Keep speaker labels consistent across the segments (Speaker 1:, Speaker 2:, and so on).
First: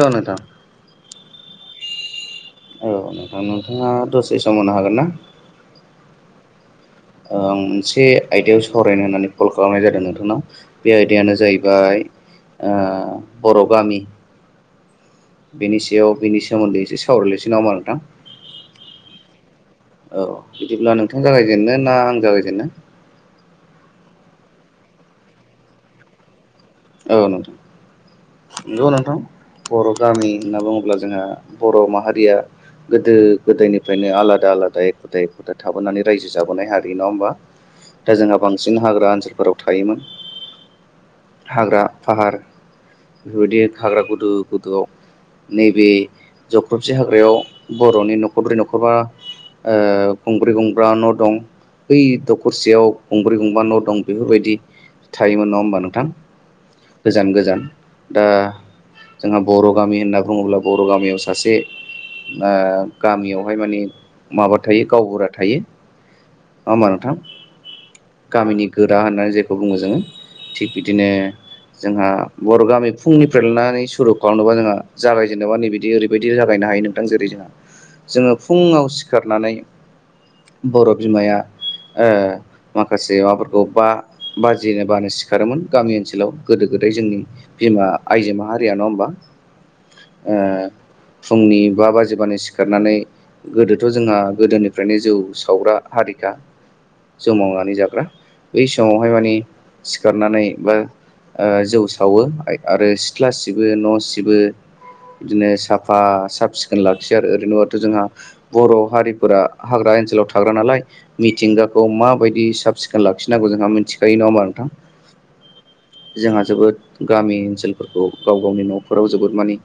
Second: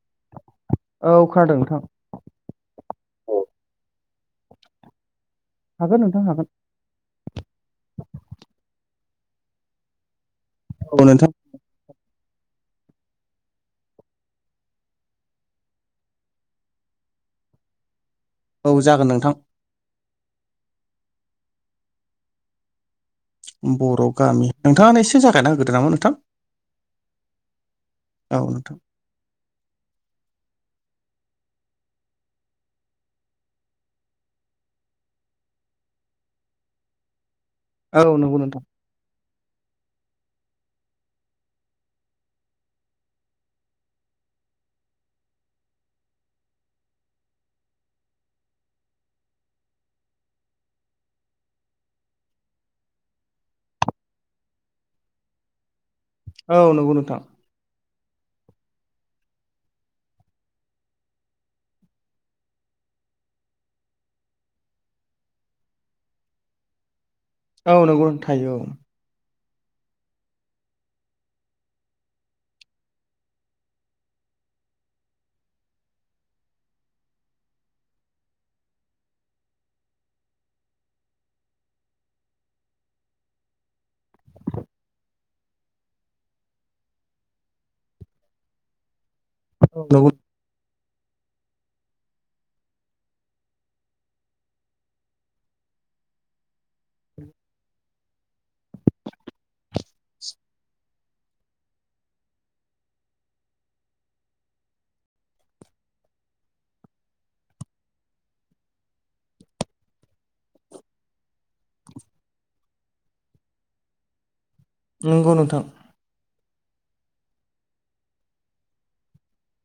Speaker 1: ओं नोंथां
Speaker 2: औ खोनादों नोंथां
Speaker 1: औ नोंथां नोंथाङा दसे समावनो हागोन ना
Speaker 2: हागोन नोंथां हागोन
Speaker 1: ओं मोनसे आयदायाव सावरायनो होननानै कल खालामनाय जादों नोंथांनाव बे
Speaker 2: औ नोंथां
Speaker 1: आयदायानो जाहैबाय ओ बर' गामि बेनि सायाव बेनि सोमोन्दै एसे सावरायलयसै नाङा होनबा नोंथां?
Speaker 2: औ जागोन नोंथां
Speaker 1: औ बिदिब्ला नोंथां जागायजेनो ना आं जागायजेनो?
Speaker 2: बर' गामि नोंथाङा एसे जागायना होग्रोदो नामा नोंथां
Speaker 1: औ नोंथां नोंगौ नोंथां बर' गामि होनना बुङोब्ला जोंहा बर' माहारिया गोदो गोदायनिफ्रायनो आलादा आलादा एखुदा एखुदा थाबोनानै रायजो जाबोनाय हारि नङा होमबा
Speaker 2: औ
Speaker 1: दा
Speaker 2: नंगौ
Speaker 1: जोंहा
Speaker 2: नोंथां
Speaker 1: बांसिन हाग्रा ओनसोलफोराव थायोमोन। हाग्रा फाहार बेफोरबायदि हाग्रा गुदु गुदु आव नैबे जख्रबसे हाग्रायाव बर'नि न'खरब्रै न'खरबा ओ गंब्रै गंब्रा न' दं। बै दखरसेयाव गंब्रै गंबा न' दं बेफोरबायदि थायोमोन नङा होमबा नोंथां?
Speaker 2: औ नंगौ नोंथां
Speaker 1: गोजान गोजान दा जोंहा बर' गामि होनना बुङोब्ला बर' गामियाव सासे ओ गामियावहाय माने माबा थायो गावबुरा थायो नङा होनबा नोंथां
Speaker 2: औ नंगौ थायो औ।
Speaker 1: दा होननानै जेखौ बुङो जोङो थिग बिदिनो जोंहा बर' गामि फुंनिफ्राय लानानै सुरु खालामनोबा जोंहा जागायजेननोबा नैबदि ओरैबायदि जागायनो हायो [unintelligible] जेरै जोंहा जोङो फुङाव सिखारनानै बर' बिमाया ओ माखासे माबाफोरखौ बा बाजिनो बानो सिखारोमोन गामि ओनसोलाव। गोदो गोदाय जोंनि बिमा आइजो माहारिया नङा होमबा?
Speaker 2: औ नंगौ
Speaker 1: ओ फुंनि बा बाजिबानो सिखारनानै गोदोथ' जोंहा गोदोनिफ्रायनो जौ सावग्रा हारिखा जौ मावनानै जाग्रा बै समावहाय माने सिखारनानै बा ओ जौ सावो आरो सिथ्ला सिबो न' सिबो बिदिनो साफा साफ सिखोन लाखियो आरो ओरैनोबथ' जोंहा बर' हारिफोरा हाग्रा ओनसोलाव थाग्रा नालाय। मिथिंगाखौ माबायदि साब सिखोन लाखिनांगौ जोंहा मिथिखायो नङा होमबा नोंथां?
Speaker 2: नंगौ नोंथां।
Speaker 1: जोंहा जोबोद गामि ओनसोलफोरखौ गाव गावनि न'फोराव जोबोद माने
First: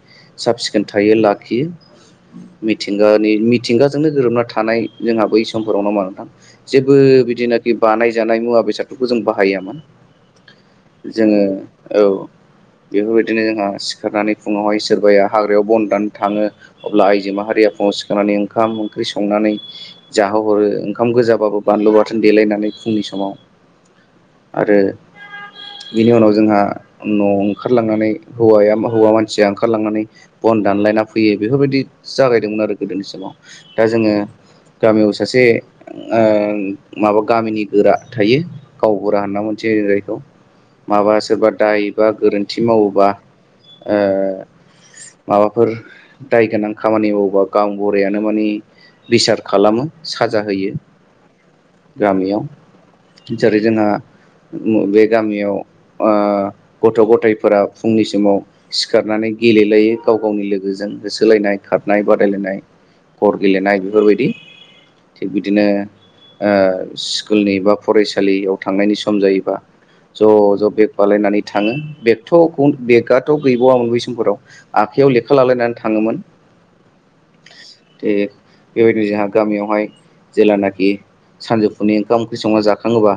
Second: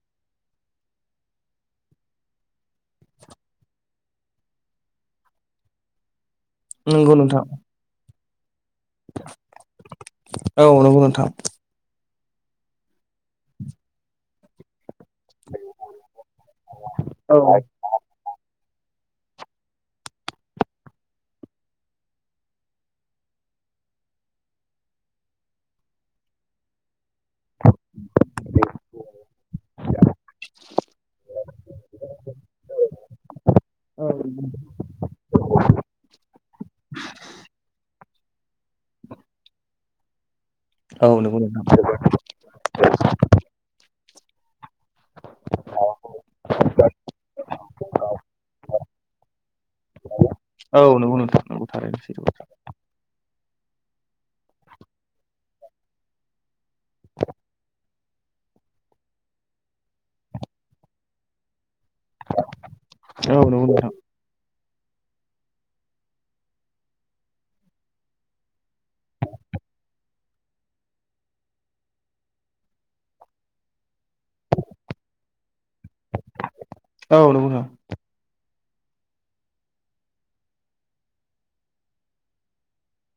Speaker 1: साब सिखोन थायो लाखियो। मिथिंगानि मिथिंगाजोंनो गोरोबना थानाय जोंहा बै समफोराव नंङा होमबा नोंथां? जेबो
Speaker 2: नंगौ नोंथां
Speaker 1: बिदिनाखि बानायजानाय मुवा बेसादफोरखौ जों बाहायामोन।
Speaker 2: औ नंगौ नोंथां
Speaker 1: जोङो औ बेफोरबायदिनो जोंहा सिखारनानै फुङावहाय सोरबाया हाग्रायाव बन्द दानानै थाङो अब्ला आइजो
Speaker 2: औ
Speaker 1: माहारिया फुङाव सिखारांनानै ओंखाम ओंख्रि संनानै जाहोहरो ओंखाम गोजाबाबो बानलु बाथोन देलायनानै फुंनि समाव आरो बिनि उनाव जोंहा न' ओंखारलांनानै हौवाया हौवा मानसिया ओंखारलांनानै बन दानलायना फैयो बेफोरबायदि जागायदोंमोन आरो गोदोनि समाव दा जोङो गामियाव सासे ओ माबा गामिनि गोरा थायो। गावबुरा होनना मोनथिनाय जायो जायखौ माबा
Speaker 2: औ नंगौ
Speaker 1: सोरबा
Speaker 2: नोंथां
Speaker 1: दायोबा गोरोन्थि थि मावोबा माबाफोर दाय गोनां खामानि मावोबा गावबुरायानो मानि बिसार खालामो साजा होयो।
Speaker 2: औ नंगौ नोंथां नंगौ थारैनो सैथो
Speaker 1: गामियाव
Speaker 2: बाथ्रा
Speaker 1: जेरै जोंहा बे गामियाव ओ गथ' गथायफोरा फुंनि समाव सिखारनानै गेलेलायो गाव गावनि लोगोजों होसोलायनाय खारनाय बादायलायनाय गर
Speaker 2: औ नंगौ
Speaker 1: गेलेनाय
Speaker 2: नोंथां
Speaker 1: बेफोरबायदि थिग बिदिनो ओ स्कुलनि बा फरायसालियाव थांनायनि सम जायोबा ज' ज' बेग बालायनानै थाङो बेगथ' बेगथ' गैबावामोन बै समफोराव आखाइयाव लेखा लालायनानै थाङोमोन।
Speaker 2: औ नंगौ नोंथां
Speaker 1: थि बेबायदिनो जोहा गामियावहाय जेलानाखि सानजौफुनि ओंखाम ओंख्रि संनानै जाखाङोबा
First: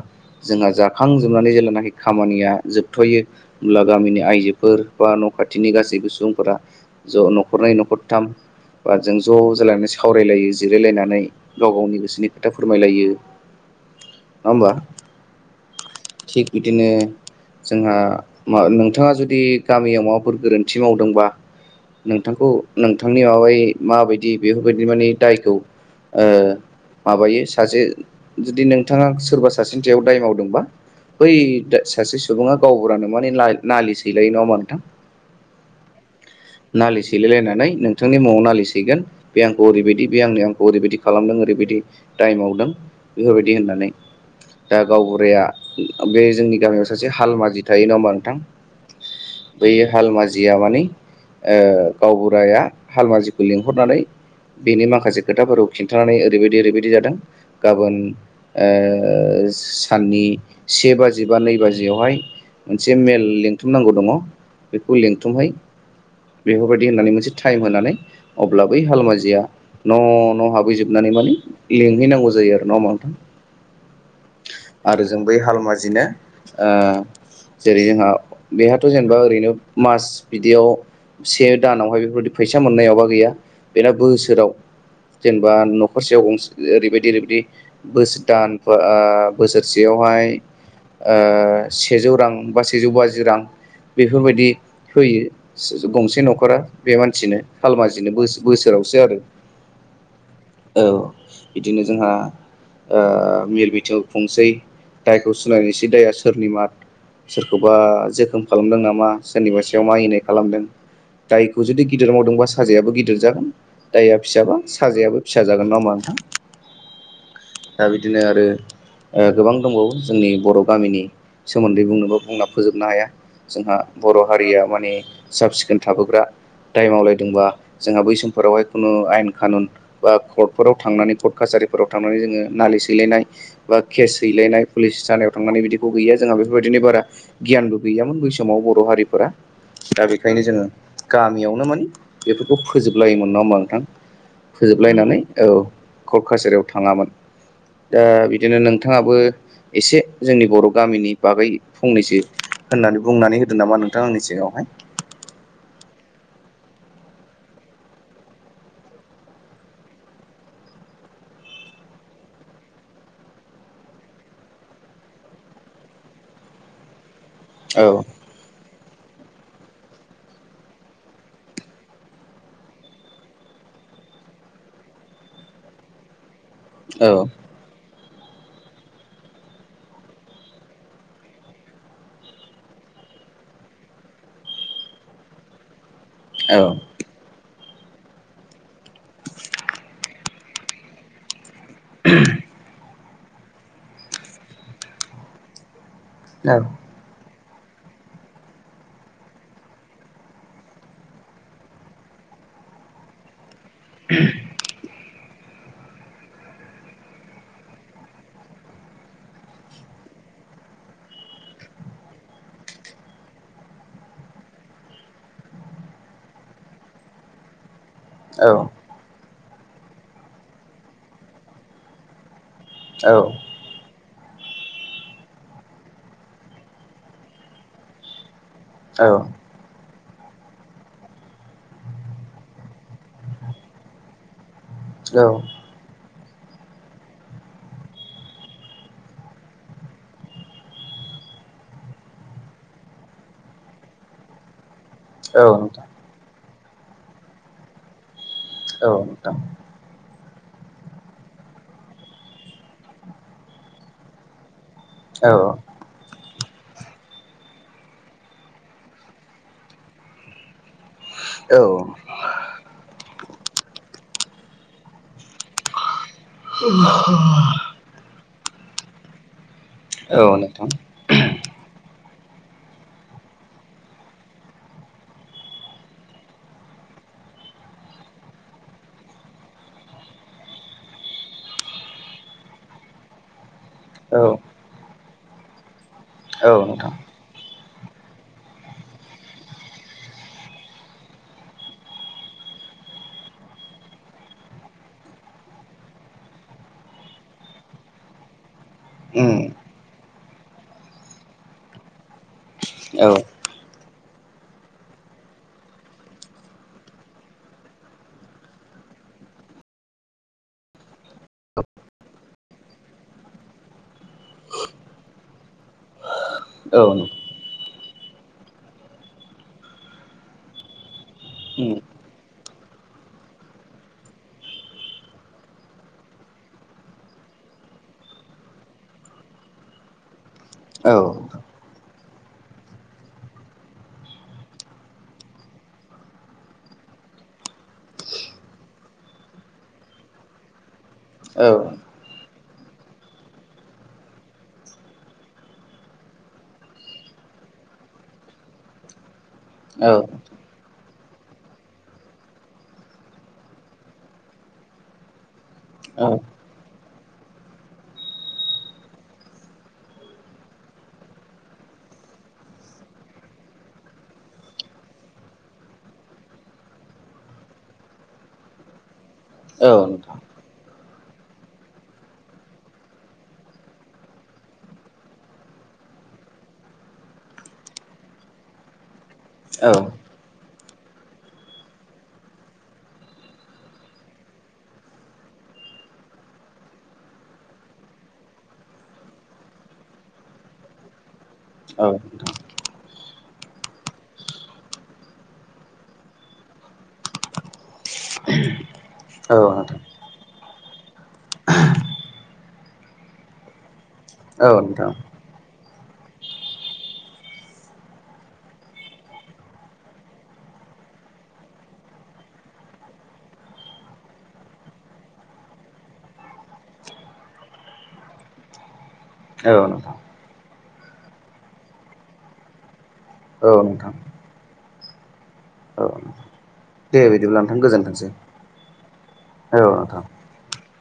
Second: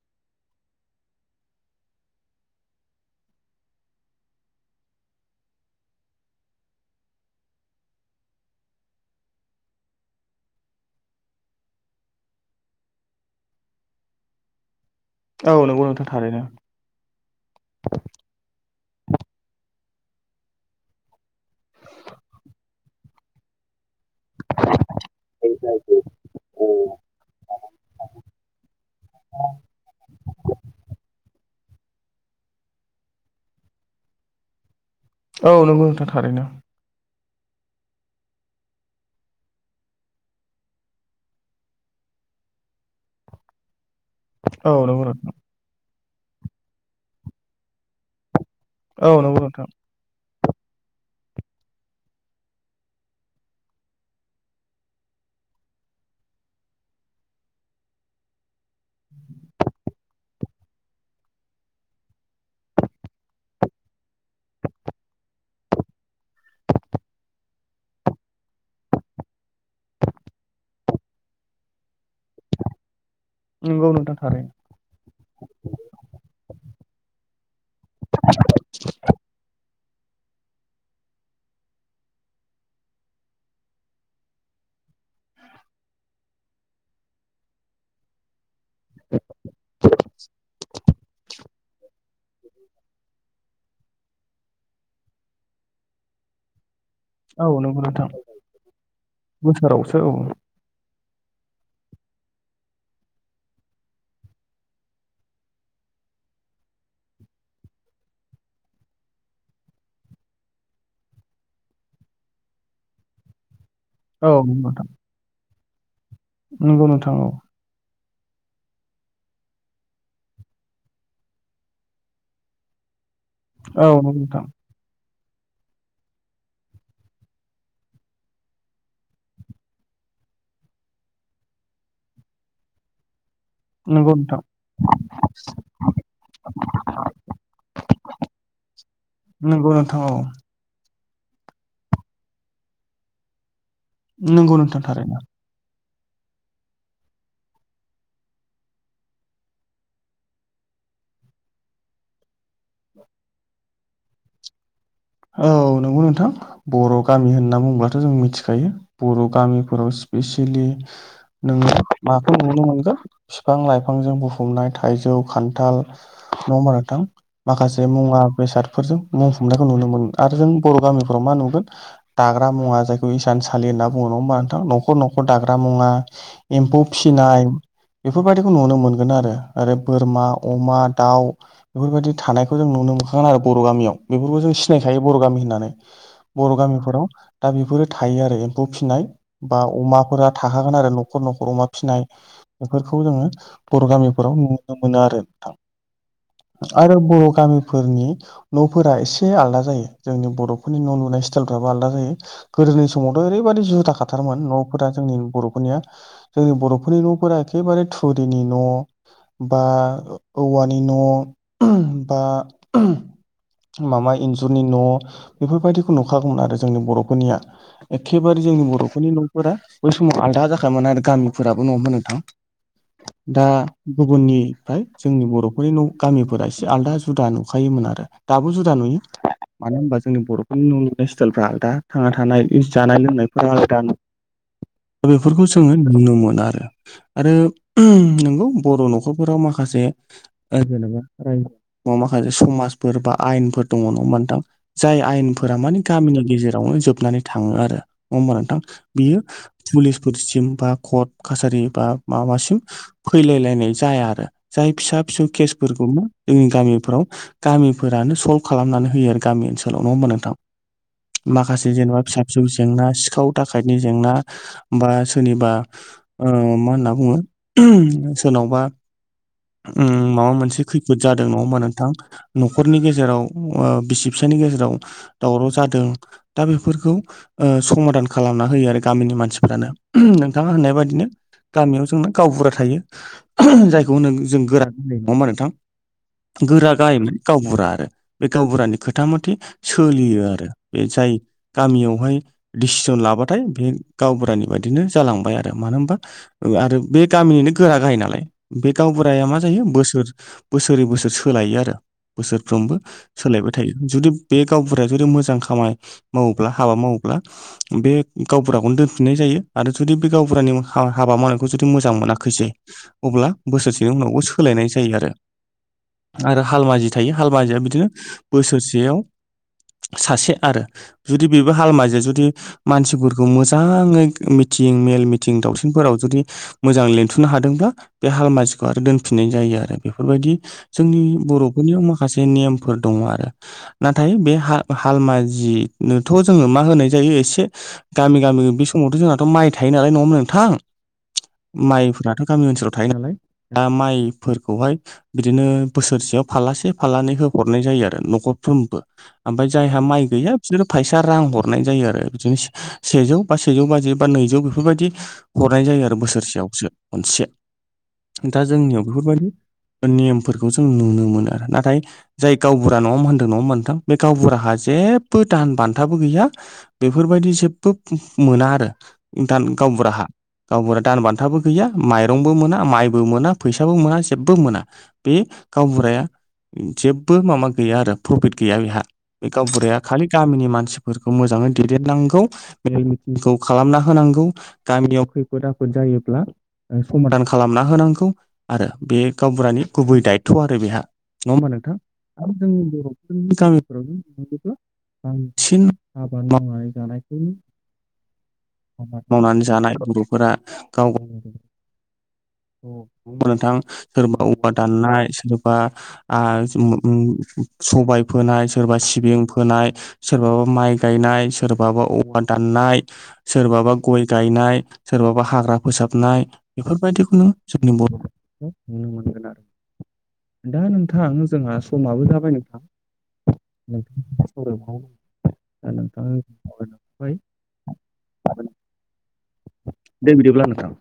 Speaker 1: जोंहा जाखां जोबनानै जेेल्लानाखि खामानिया जोबथ'यो होमब्ला गामिनि आइजोफोर बा न' खाथिनि गासैबो सुबुंफोरा ज' न'खरनै न'खरथाम बा जों ज' जालायनानै सावरायलायो जिरायलायनानै गाव गावनि गोसोनि खोथा फोरमायलायो नङा ओमबा?
Speaker 2: औ नोंगौ नोंथां। थारैनो
Speaker 1: थिग बिदिनो जोंहा नोंथाङा जुदि गामियाव माबाफोर गोरोन्थि मावदोंबा नोंथांखौ नोंथांनि माबायै माबायदि दि बेफोरबायदि माने दायखौ ओ माबायो सासे जुदि नोंथाङा सोरबा सासेनि सायाव दाय मावदोंबा बै सासे सुबुङा गावबुरानो माने ना-नालिस हैलायो नङा ओमबा नोंथां?
Speaker 2: औ नंगौ नोंथां थारैनो।
Speaker 1: नालिस हैलायलायनानै नोंथांनि मुङाव नालिस हैगोन। बे आंखौ ओरैबायदि बे आंनि आंखौ ओरैबायदि खालामदों ओरैबायदि दाइमावदों। बेफोरबायदि होननानै
Speaker 2: औ
Speaker 1: दा
Speaker 2: नंगौ नोंथां
Speaker 1: गावबुराया बे जोंनि गामियाव सासे हालमाजि थायो नङा ओमबा नोंथां?
Speaker 2: औ नंगौ नोंथां।
Speaker 1: बै हालमाजिया माने गावबुराया हालमाजिखौ लिंहरनानै बेनि माखासे खोथाफोराव खिन्थानानै ओरैबायदि ओरैबायदि जादों गाबोन ओ साननि से बाजि बा नै बाजियावहाय मोनसे मेल लिंथुमनांगौ दङ। बेखौ लेंथुमहै बेफोरबायदि होननानै मोनसे टाइम होनानै अब्ला बै हालमाजिया न' न' हाबहैजोबनानै माने लेंहैनांगौ जायो आरो नङा ओमबा नोंथां?
Speaker 2: नंगौ नोंथां थारैनो।
Speaker 1: आरो जों बै हालमाजिनो ओ जेरै जोंहा बेहाथ' जेनेबा ओरैनो मास बिदियाव से दानावहाय बेफोरबदि फैसा मोननायावबा गैया बेर बोसोराव जेनेबा न'खरसेयाव गंसे ओरैबायदि ओरैबायदि बोस दान बा ओ बोसोर सेयावहाय सेजौ रां बा सेजौ बाजि रां बेफोरबायदि होयो गंसे न'खरा बे मानसिनो
Speaker 2: औ नंगौ नोंथां
Speaker 1: हालमाजिनो बोसोरावसो आरो
Speaker 2: बोसोरावसो औ
Speaker 1: औ बिदिनो जोंहा ओ मिल मिथिंयाव खुंसै। दायखौ सिनायनोसै दाया सोरनि मा सोरखौबा जोखोम खालामदों नामा सोरनिबा सायाव मानिनाय खालामदों। दायखौ जुदि गिदिर मावदोंबा साजायाबो गिदिर जागोन। दाय या
Speaker 2: औ
Speaker 1: फिसाबा
Speaker 2: नंगौ नोंथां
Speaker 1: साजायाबो फिसा जागोन नङा ओमबा नोंथां?
Speaker 2: नंगौ नोंथां औ
Speaker 1: दा बिदिनो आरो गोबां दंबावो जोंनि बर' गामिनि सोमोन्दै बुंनोबा बुंना फोजोबनो हाया। जोंहा
Speaker 2: औ नंगौ
Speaker 1: बर'
Speaker 2: नोंथां
Speaker 1: हारिया माने साब सिखोन थाबोग्रा दाय मावलायदोंबा जोंहा बै समफोरावहाय खुनु आयेन खानुन बा कर्टफोराव थांनानै कर्ट कासारिफोराव थांनानै जोङो नालिस हैलायनाय बा
Speaker 2: नंगौ
Speaker 1: केस
Speaker 2: नोंथां
Speaker 1: दैेलायनाय पुलिस थानायाव थांनानै बिदिखौ गैया जोंहा बेफोरबायदिनो बारा गियानबो गैयामोन बै समाव बर' हारिफोरा
Speaker 2: नंगौ नोंथां
Speaker 1: दा
Speaker 2: औ
Speaker 1: बेखायनो जोङो गामियावनो माने बेफोरखौ फोजोबलायोमोन नङा ओमबा नोंथां
Speaker 2: नंगौ नोंथां थारैनो
Speaker 1: फोजोबलायनानै औ कक काजारायाव थाङामोन ओ बिदिनो नोंथाङाबो एसे जोंनि बर' गामिनि बागै फंनैसो होननानै बुंनानै होदो नामा नोंथां आंनि सिगांङावहाय
Speaker 2: औ नंगौ नोंथां। बर' गामि होनना बुंङोब्लाथ' जों मिथिखायो बर' गामिफोराव स्पेसियेलि नोंङो माखौ नुनो मोनगो फिफां लाइफांजों बुफुमनाय थाइजौ खान्थाल नंङा होनबा नोंथां?
Speaker 1: औ
Speaker 2: माखासे मुवा बेसादफोरजों बुंफुंनायखौ नुनो मोन आरो जों बर' गामिफ्राव मा नुगोन? दाग्रा मुवा जायखौ इसान सलि होनना बुङ नङा ओमबा नोंथां न'खर न'खर दाग्रा मुवा एम्फौ
Speaker 1: औ
Speaker 2: फिसिनाय बेफोरबायदिखौ नुनो मोनगोन आरो ओरै बोरमा अमा दाउ बेफोरबायदि थानायखौ जों नुनो मोनखागोन आरो बर' गामियाव बेफोरखौ जों सिनायखायो बर' गामि होननानै बर'
Speaker 1: औ
Speaker 2: गामिफोराव दा बेफोरो थायो आरो एम्फौ फिसिनाय बा अमाफोरा थाखागोन आरो न'खर न'खर अमा फिनाय बेफोरखौ जोंङो बर' गामिफोराव नुनो मोनो आरो नोंथां। आरो बर' गामिफोरनि न'फोरा एसे आललादा जायो जोंनि बर'फोरनि न' लुनाय स्टाइलफ्राबो आलदा जायो। गोदोनि समावथ' ओरैबायदि जुदाखाथारमोन न'फोरा जोंनि बर'फोरनिया। जोंनि बर'फोरनि न'फोरा एखेबारे थुरिनि न' बा औवानि न' बा माबा इस जुरनि न' बेफोरबायदिखौ नुखागौमोन आरो जोंनि बर'फोरनिया एखेबारे जोंनि बर' जोर नि न'फोरा बै समाव आलदा जाखामोन आरो गामिफोराबो नंङा होनबा नोंथां
Speaker 1: औ
Speaker 2: दा गुबुननिफ्राय जोंनि बर'फोरनि' गामिफोरा एसे आलदा जुदा नुखायोमोन आरो। दाबु जुदा नुयो। मानो होनबा जोंनि बर'फोरनि न' लुनाय स्टाइलफ्रा आलदा थांना थानाय जानाय लोंनायफ्रा आलादा। दा
Speaker 1: औ
Speaker 2: बेफोरखौ जोंङो नुनो मोनो आरो। आरो नंगौ बर' न'खरफोराव माखासे ओ जेनेबा माखासे समाजफोर बा आयेनफोर दंङ नंङ थां जाय आयेनफोरा मानि
Speaker 1: नोंथां
Speaker 2: गामिनि गेजेरावनो जोबनानै थांङो आरो नंङा होमबा नोंथां?
Speaker 1: औ
Speaker 2: बियो
Speaker 1: नोंथां
Speaker 2: पुलिसफोरसिम बा कर्ट कासारि बा माबासिम फैलायलायनाय जाया आरो जाय फिसा फिसौ
Speaker 1: औ
Speaker 2: केसफोरखौ मा जोंनि गामिफ्राव गामिफोरानो सल्भ खालामनानै होयो आरो गामि ओनसोलाव नंङा हबा नोंथां?
Speaker 1: औ
Speaker 2: माखासे जेनेबा फिसा फिसौ जेंना सिखाव थाखायायनि जेंना बा सोरनिबा ओ मा होनना बुंङो सोरनावबा उम माबा मोनसे
Speaker 1: नोंथां
Speaker 2: खैफोद जादों नंङा होमबा नोंथां न'खरनि गेजेराव ओ बिसि फिसानि गेजेराव दावराव जादों दा बेफोरखौ समादान खालामना होयो आरो गामिनि मानसिफ्रानो नोंथांङा होननाय बायदिनो गामियाव जोंना गावबुरा थायो। जायखौ होन
Speaker 1: औ
Speaker 2: जों गोरा गाहाय नंङा होमा नोंथां?
Speaker 1: औ
Speaker 2: गोरा
Speaker 1: नोंथां
Speaker 2: गाहायमोन। गावबुरा आरो बे गावबुरानि खोथा मथे सोलियो आरो बे जाय गामियावहाय दिडसिसन लाबाथाय बे गावबुरानि बायदिनो जालांबाय आरो मानो होनबा ओ आरो बे गामिनिनो गोरा गाय नालाय बे गावबुराया मा
Speaker 1: उम
Speaker 2: जायो बोसोर बोसोरै बोसोर सोलायो आरो। बोसोरफ्रोमबो
Speaker 1: औ
Speaker 2: सोलायबाय थायो जुदि बे गावफोरा जुदि मोजां खामाय मावोब्ला हाबा मावोब्ला बे गावबुराखौनो दोनफिननाय जायो आरो जुदि बे गावबुरानि हा-हाबा मावनायखौ जुदि मोजां मोनाखैसै अब्ला बोसोरसेनि उनावबो सोलायनाय जायो आरो। आरो
Speaker 1: औ
Speaker 2: हालमाजि
Speaker 1: उम
Speaker 2: थायो हालमाजिया बिदिनो बोसोरसेयाव सासे आरो जुदि बेबो हालमाजिया जुदि मानसिफोरखौ मोजांङै मिथिं मेल मिथिं दावथिंनफोराव जुदि मोजां लिन्थ'नो हादोंब्ला बे हालमाजिखौ आरो दोनफिननाय जायो आरो बेफोरबायदि
Speaker 1: औ
Speaker 2: जोंनि बर'फोरनियाव माखासे नेमफोर दङ आरो नाथाय बे हा- हालमाजिनोथ' जोङो मा होनाय जायो एसे गामि गामि बे समावथ' जोंनाथ' माइ थायो नालाय नङाहोमबा नोंथां!
Speaker 1: औ नोंथां
Speaker 2: माइफोराथ' गामि ओनसोलाव थायो नालाय। दा माइफोरखौहाय बिदिनो बोसोरसेयाव फालासे फाल्लानै होफर नाय जायो आरो न'खरफ्रोमबो ओमफाय जायहा
Speaker 1: औ
Speaker 2: माइ गैया बिसोरो फैसा रां हरनाय जायो आरो बिदिनो सेजौ बा सेजौ बाजि बा नैजौ बेफोरबायदि हरनाय जायो आरो
Speaker 1: नोंथां
Speaker 2: बोसोरसेयावसो मोननसे दा जोंनियाव बेफोरबायदि नेमफोरखौ जों नुनो मोनो आरो नाथाय जाय गावबुरा नङा होनदों नङा होनबा नोंथां बे गावबुराहा जेबो दान बान्थाबो गैया बेफोरबायदि जेबो मोना आरो दान
Speaker 1: औ
Speaker 2: गावबुराहा
Speaker 1: नोंथां
Speaker 2: गावबुरा दान बान्थाबो गैया माइरंबो मोना माइबो मोना फैसाबो मोना जेबो मोना बे गावबुराया जेबो माबा गैया आरो प्रफिट गैया बेहा बे गावबुराया
Speaker 1: औ
Speaker 2: खालि गामिनि मानसिफोरखौ मोजाङै दैेदेननांगौ मेल मिथिंखौ खालामना होनांगौ गामियाव खैफोद आफोद जायोब्ला समादान खालामना होनांगौ आरो बे गावबुरानि गुबै दायथ' आरो बेहा नङा होमबा नोंथां आरो जोंनि बर'फोरनि गामिफोरावथ' [inaudible] बांसिन आबाद मावनानै जानायखौ
Speaker 1: [inaudible]
Speaker 2: आबाद मावनानै जानाय बर'फोरा गाव गाव बा नोंथां सोरबा औवा
Speaker 1: नोंथां
Speaker 2: दाननाय सोरबा ओ [inaudible] सबाय फोनाय सोरबा सिबिं फोनाय सोरबाबा माइ गायनाय सोरबाबा औवा दाननाय सोरबाबा गय गायनाय सोरबाबा हाग्रा फोसाबनाय बेफोरबायदिखौनो जोंनि बर'खौ नुनो मोनगोन आरो दा नोंथां जोंहा समाबो जाबाय नोंथां
Speaker 1: औ नोंथां
Speaker 2: [unintelligible] ओमफ्राय
Speaker 1: औ दे
Speaker 2: [inaudible]
Speaker 1: बिदिब्ला नोंथां गोजोनथोंसै औ नोंथां
Speaker 2: दे बिदिब्ला नोंथां